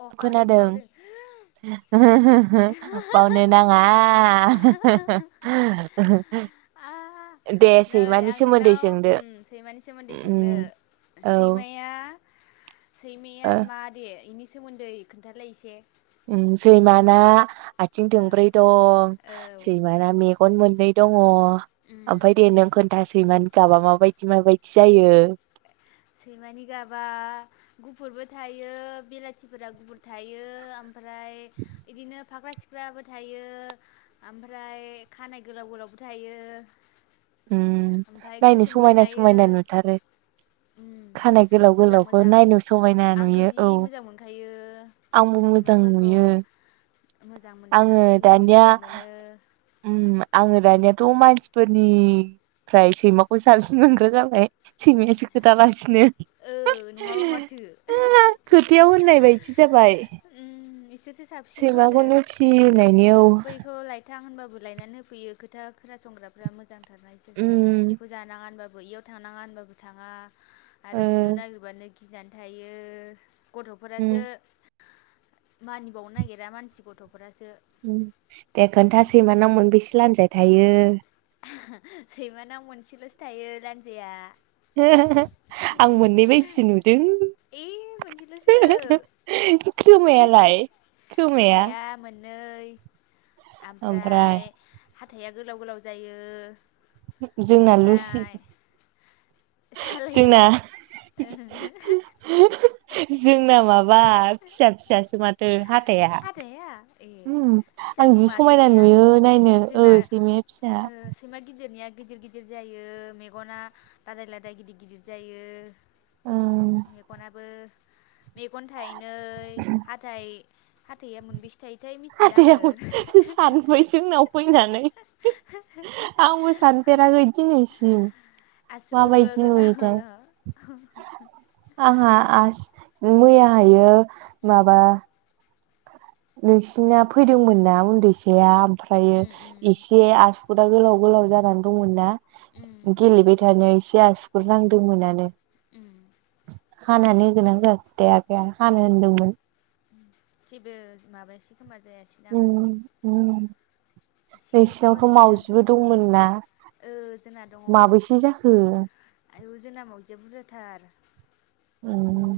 अ बावदों खोनादों बावदों हो [unintelligible] बावनो नाङा [unintelligible] आ दे नै सैमानि आं सोमोन्दै नोंनाव सोंदो ओम सैमानि सोमोन्दै सोंनो उम औ सैमाया सैमाया ओ मा दे इनि सोमोन्दै खोन्थालाय एसे ओम सैमाना आथिं ओ दोंब्रै दं औ सैमाना मेगन मोननै दङ ओमफ्राय दे नों खोन्थासैमानि गाबा माबायदि माबायदि जायो सैमानि गाबा गुफुरबो थायो बेलाथिफोरा गुफुर थायो ओम फ्राय बिदिनो फाख्रा सिख ख्राबो थायो ओमफ्राय खानाय गोलाव गोलावबो थायो ओम ओमफाय नायनो समायना समायना नुथारो ओम खानाय गोलाव गोलावखौ नायनो समायना आंथ' नुयो जि औ मोजां मोनखायो आंबो मोजां सैमाफोरखौ नुयो मोजां मोनथारो फिसिनोबो मोजां मोनो ओम आङो दानियाथ' मानसिफोरनिफ्राय सैमाखौ साबसिन मोनग्रा जाबाय सैमायासो खोथालासिनो ओ नङाबा माथो [unintelligible] खोथायाव होननाय बायदि जाबाय। ओम सैमाखौनो फिसिनायनि औ खोथा होनबाबो लायनानै होफैयो खोथा खोनासंग्राफ्रा मोजांथार उम इसोरसो इखौ जानाङा होनबा बैयाव थांनाङा होनबाबो थाङा आरो ओ बुनो नागिरबानो गिनानै थायो उम गथ'फोरासो मानिबावनो नागिरा मानसि गथ' दे खोन्था सैमानाव मोनबेसे लानजाय थायो सैमाना मोनसेल'सो थायो लान्जाया [unintelligible] आं मोननै बायदिसो नुदों एह मोनसेल'सो खोमायालाय खोमाया मोन नै ओमफ्राय आमफ्राय हाथाया गोलाव गोलाव जायो जोंना लुसि जोंना सालायहा [unintelligible] जोंना माबा फिसा फिसासो माथो हाथाय आ हाथाया ए ओम फिसा आं जि खोमा समायना सैमाया नुयो नायनो ओ जोंना सैमाया फिसा ओ सैमा गिदिरनिया गिदिर गिदिर जायो मेगना लादाय लादाय गिदिर गिदिर ओं जायो मेगनाबो मेगन थाइनै हाथाइ हाथाइया मोनबेसे थाइ हाथाया [unintelligible] सानफै जोंनाव फैनानै आंबो सानफेराखै दिनैसिम आसुगुरबो माबायदि गोलाव नुयो थाय गोलाव आंहा आस मैया हायो माबा नोंसिना फैदोंमोन ना उन्दैसाया ओमफ्रायो उम उम एसे आसुगुर गोलाव गोलाव जानानै दंमोनना गेलेबाय थानायाव एसे आसुगुर नांदोंमोनानो ओम हानानै होगोना होआखैथाय आगैया हानो होनदोंमोन जेबो माबायासै खोमा जायासैदां उम उम एसेल' नोंसिनावथ' ओरैनो मावजिबो दंमोन ना? ओ जोंना दङ माबोसे जाखो आयौ जोंना मावजाया जि बुरजाथार उम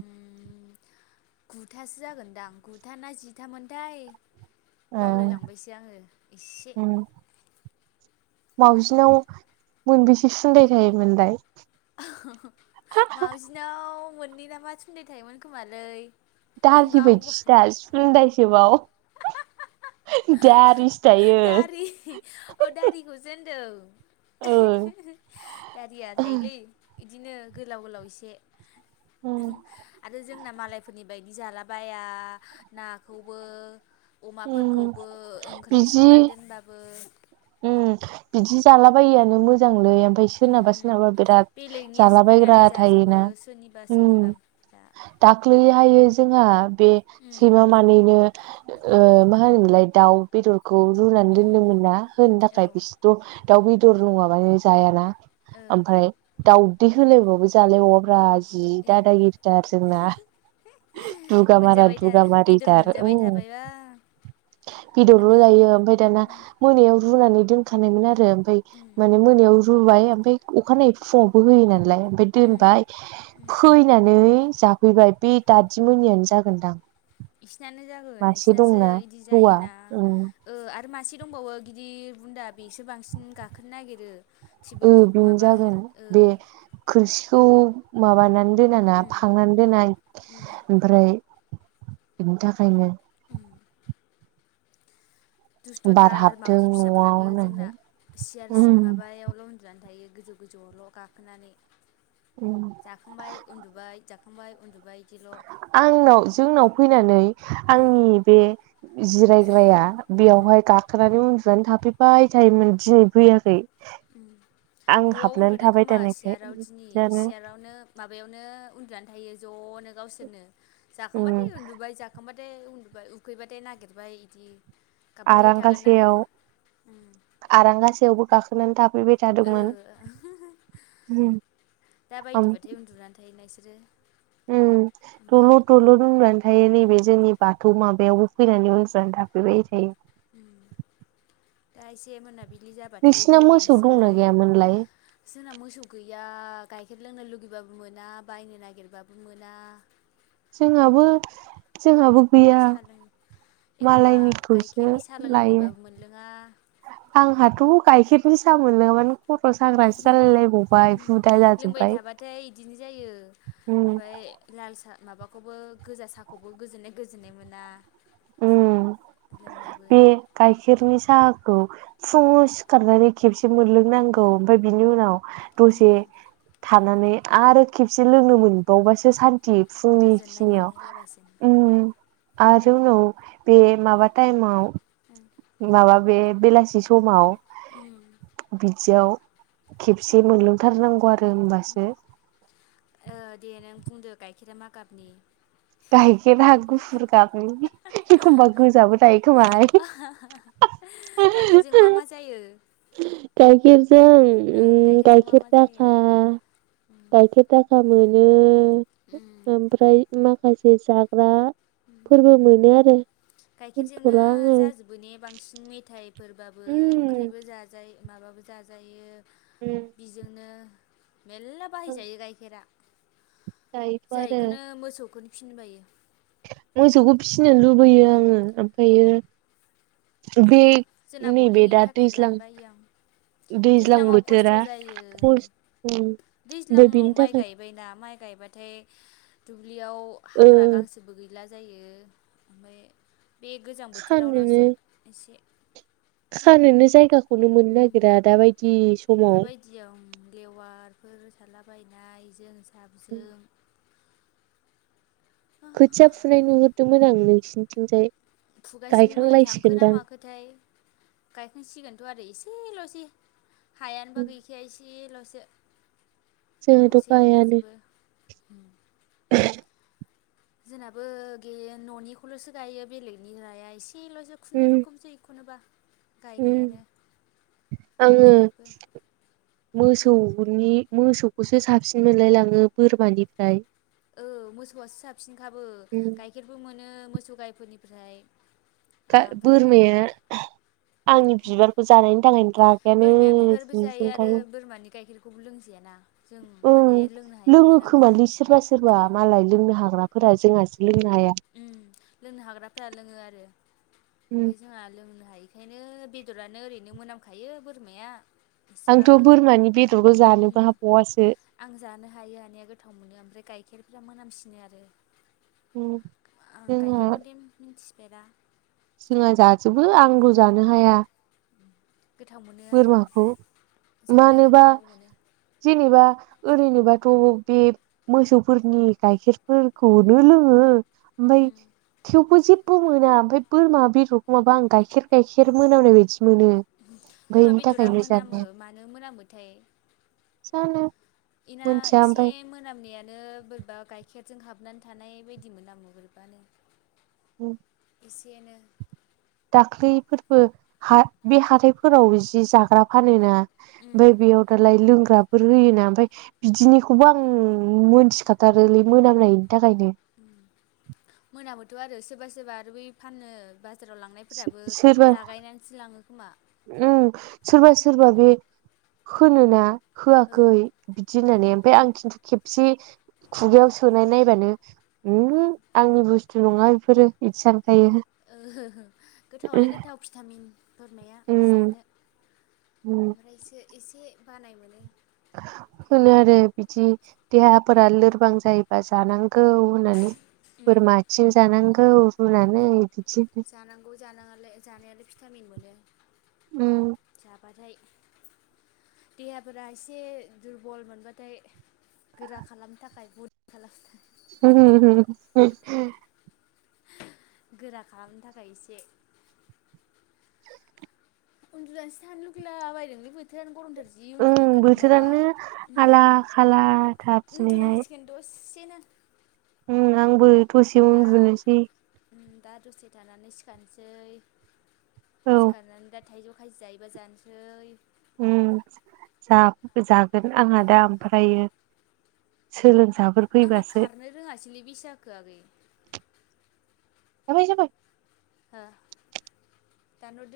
गुथासो जागोनदां गुथा ना जिथामोनथाय बावलायलांबायसै आङो एसे उ मावजिनाव मोनबेसे सुन्दाय थायोमोनलाय? माउजिनाव मोननै नामा सुनदाइ थायोमोन खोमालै दारजि बावबाय बायदिसो दा सुनदाइ सोबाव थायो दारि अ दारिखौ जेन ओ दारिया थायोलै बिदिनो गोलाव गोलाव एसे उम आरो जोंना मालायफोरनि बायदि जालाबाया नाखौबो उम अमाफोरखौबो ओंख्रि बिदि संनानै दोनबाबो बिदि जालाबायैआनो मोजां लै ओमफ्राय उम सोरनाबा सोरनाबा बिराद बेलेगनियासो जालाबायग्रा फैनानै जाजोबो थायोना सोरनिबा सोरनिबाफ्रा दाख्लै हायो जोंहा बे उम सैमा मानैनो मा होनोमोनलाय दाउ बेदर खौ रुनानै उम दोन्दोंमोन ना होनो औ थाखाय बिसोरथ' दाउ बेदर नङाबानो जायाना ओ ओमफ्राय दावदै होलायबाबो जालाय बावाब्रा जि ओ दादागिरिथार जोंना दुगामारा मोनजाबाय था बेदर दुगामारिथार मोनजाबाय उम थाबायबा बेदरल' ओंखायनो जायो ओमफ्राय दाना मोनायाव रुनानै दोनखानायमोन आरो ओमफ्राय माने मोनायाव रुबाय ओमफ्राय अखानायै फुङावबो होयो नालाय ओमफ्राय उम दोनबाय फैनानै जाफैबाय बे दादि मोननियानो जागोनदां बिसिनानो जागोन मासे बिसिनासो दंना बिदि हौवा जायोना उम ओ आरो मासे दंबावो गिदिर बुन्दा बेसो बांसिन गाखोनो नागिरो। ओ टेबोल बेनो माबा जागोन बे ओ खोरखिखौ माबानानै दोनाना फांनानै दोना ओमफ्राय बिनि थाखायनो उम बार दुस्थ'थार हाबदों मावजि न'आव फिसाफ्राबो जोंना होननानै सियार माबायावल' उन्दुनानै थायो। गोजौ गोजौआवल' गाखोनानै उम जाखांबाय उन्दुबाय जाखांबाय उन्दुबाय बिदिल' आंनाव जोंनाव फैनानै ओं आंनि बे जिरायग्राया बेयावहाय गाखोनानै उन्दुनानै थाफैबाय थायोमोन दिनै फैयाखै। उम आं न'आव हाबनानै उन्दुदों थाबाय खोमा थानायखाय सियाराव दिनै जानो सियारावनो माबायावनो उन्दुनानै थायो ज'नो गावसोरनो जाखांबाथाय उम उन्दुबाय जाखांबाथ थाय उन्दुबबाय उखैबाथाय नागिरबाय बिदि आरांगा सायाव आरांगा सायावबो गाखोनानै थाबाय ओ दा ओम बायदिबाथाय उन्दुनानै थायो ना इसोरो उम दल'थ ओमफ्राय दल'थ उन्दुनानै थायो उम नैबे जोंनि बाथौ माबा बायावबो फैनानै उन्दुनानै थाफैबाय थायो। दा एसे मोना नोंसिना मोसौ दंना गैयामोनलाय? जोंना मोसौ गैया गाइखेर लोंनो लुगैबाबो मोना बायनो नागिरबाबो मोना। जोंहाबो जोंहाबो गैया सा लोंनो मालायनिखौसो लायो लुगैबाबो मोनलोङा आंहाथ' गायखेरनि सा मोनलोङाबानो खर' साग्रासो जालायलायबावबाय हुदा लोंबाय जाजोब्बाय थाबाथाय बिदिनो जायो। उम ओमफ्राय लाल साह माबाखौबो गोजा साहाखौबो गोजोननाय गोजोननाय मोना। उम। लोंबाबो बे गाइखेरनि साहाखौ फुङाव सिखारनानै खेबसे मोनलोंनांगौ ओमफ्राय बिनि उनाव उम दसे थानानै आरो खेबसे लोंनो मोनबावबासो सान थि फुंनि गोजोननाय खिनियाव मोनलायलाबासिनो आरो उनाव बे माबा टाइमाव माबा बे बेलासि समाव बिदियाव खेबसे मोनलोंथारनांगौ आरो होमबासो ओ दे नों बुंदो गाइखेरा मा गाबनि। गायखेरा गुफुर गाबोन एखमबा गोजाबो थायोखोमाह। गाइखेरजों मा मा जायो? गाइखे जों ओ उम गाइखेरजों मा गाइखेर मा दा जायो ओ गाइखेर दाखा मोनो। उम ओमफ्राय माखासे जाग्रा गायखेरजोंनो होनथ'ला आङो जाजोबो ने बांसिन मेथाइ फोरबाबो उम ओंख्रिबो जाज माबाबो जाजायो उम बिजोंनो मेल्ला आं बाहायजायो गाइखेरा दायोथ' आरो जायखौनो मोसौखौनो फिनबायो मोसौखौ फिसिनो लुबैयो आङो ओमफ्रायो बे जोंना गलि नैबे गैयिनि दा थाखायनो लानो दैज्लां बायो आं दैज्लां दैज्लाङाव खस्थ' बोथोरा जायो फस ओमफ्राय दैज्लाङाव बिनि माइ थाखाय गायबायनाा माइ गायबाथाय दुब्लियाव ओ हाग्रा गां गैला। जायो ओमफ्राय बे गोजां खानोनो बोथोरावल'सो एसे। खानोनो जायगाखौनो मोननो नागिरा दाबायदि समाव दाबायदियाव लेवारफोर सारलाबायनायजों साबजों खोथिया फुनाय नुहुरदोंमोन आं नोंसिोरनिथिंजाय। फुगासिनोमोन थांख ना माखोथाय गायखांसिगोनथ' आरो एसे एसेल'सि हा नो बा एसेल'स। जों थो खायानो। [inaudible] [inaudible] जोंनाबो गैयो न'निखौल'सो गायो बेलेगनि लाया इसे इसे उम खुनुरुखुसैखनोबा। उम गायनायानो आङो जेबो मोसौनि मोसौखौसो साबसिन मोनलायलाङो बोरमानिफ्राय औ मोसौआसो साबफिनखाबो उम गाइखेरबो मोनो मोसौ गायफोरनिफ्राय ओमफ्राय बोरमाया आंनि बिबारखौ जानायनि थाखायनो रागायानो बोरमाया जिजोंखाय बे खौबो लोंजायााना? उ लोङो खोमालै सोरबा सोरबा मालाय लोंनो हाग्राफोरा जों ओ लोंनो हाग्राफोरा लोङो आरो उम ओमफफ्राय जोंहा लोंनो हायो बेखायनो बेदरानो ओरैनो मोनामखायो बोरमाया। आंथ' एसेबाबो बोरमानि बे, आं जानो हायो हानिया गोथाव मोनो ओमफ्राय गायखेर गाइखेरफ्रा मोनामसिनो आरो। उ। ओ गाइखेखौ मिथिफेरा। जोंहा जाजोबो आंल' जानो हाया। गोथाव मोनो आंबो बोरमाखौ जानो मानोबा गोथाव मोनो जेनेबा ओरैनोबाथ' बे मोसौफोरनि गाइखेरफोरखौनो लोङो। ओमफाय थेवबो जे बो मोनाओमफ्राय बोरमा बेदरखौ माबा आं गाइखेर गाइखेर मोनामनाय बायदि मोनो। बोरमा बेनि बेदरा थाखायनो मोनामो जानाया मानो मोनामोथाय? जानो। इना मोनथिया इसे ओमफाय मोनानायानो बोरैबा गाइखेर जों हाबनानै थानाय बायदि मोनामो मोरैबानो। उम एसेनो दाख्लैफोरबो हा बे हाथायफोराव जि जाग्रा फानोना ओमफ्राय बेयाव दालाय लोंग्रा फोर होयोना ओमफफ्राय बिदिनिखौबो आं मोनथिखाथारोलै मोनामनाय मोनामोथ' आरो सोरबा सोरबा आरो बै फाननो बा जाराव लांनायफोराबो लागायनानैसो लाङो खोमा। उम सोरबा सोरबा बे होनोना औ होआखै बिदि औ ओ होननानै ओमफाय आं खिन्थु खेब से खुगायाव सोनाय नायबानो आंनि बुस थु नङा इफोरो इदि सान ओ गोथावलाय ओम गोथाव भिटामिन बोरमाया जानो। ओम ओमफ्रायसो एसे बानाय मोनो। होनो आरो बिदि देहाफोरा लोरबां जायोबा जानां गौ होननानै बोरमा आथिं जानांगौ होननानै जानांगौ जानाङालाय जानायालाय भिटामिन मोनो ओम जाबाथाय। देहाफोरा एसे दुरबल मोनबाथाय गोरा खालामनो थाखाय बरिं खालामनो थाख [unintelligible] गोरा खालामनो थाखाय एसे उन्दुनानैसोनो लुगैलाबायदोंलै बोथोरानो गरमथार जि उन्दुनो उम ओंखारदों माबा बोथोरानो आला खाला थार दिनैहाय। बेनो उम आंबो दसे उन्दुनोसै। दा दसे थानानै सिखारसै औ सिखारनानै दा थाइजौ खाजि जायोबा जानोसै। उम जा-जागोन आंहा दा ओमफ्रायो। सोल आंना खारनो रोङासैलै बिसाखो आगै। जाबाय जाबाय। हा दानहरदो।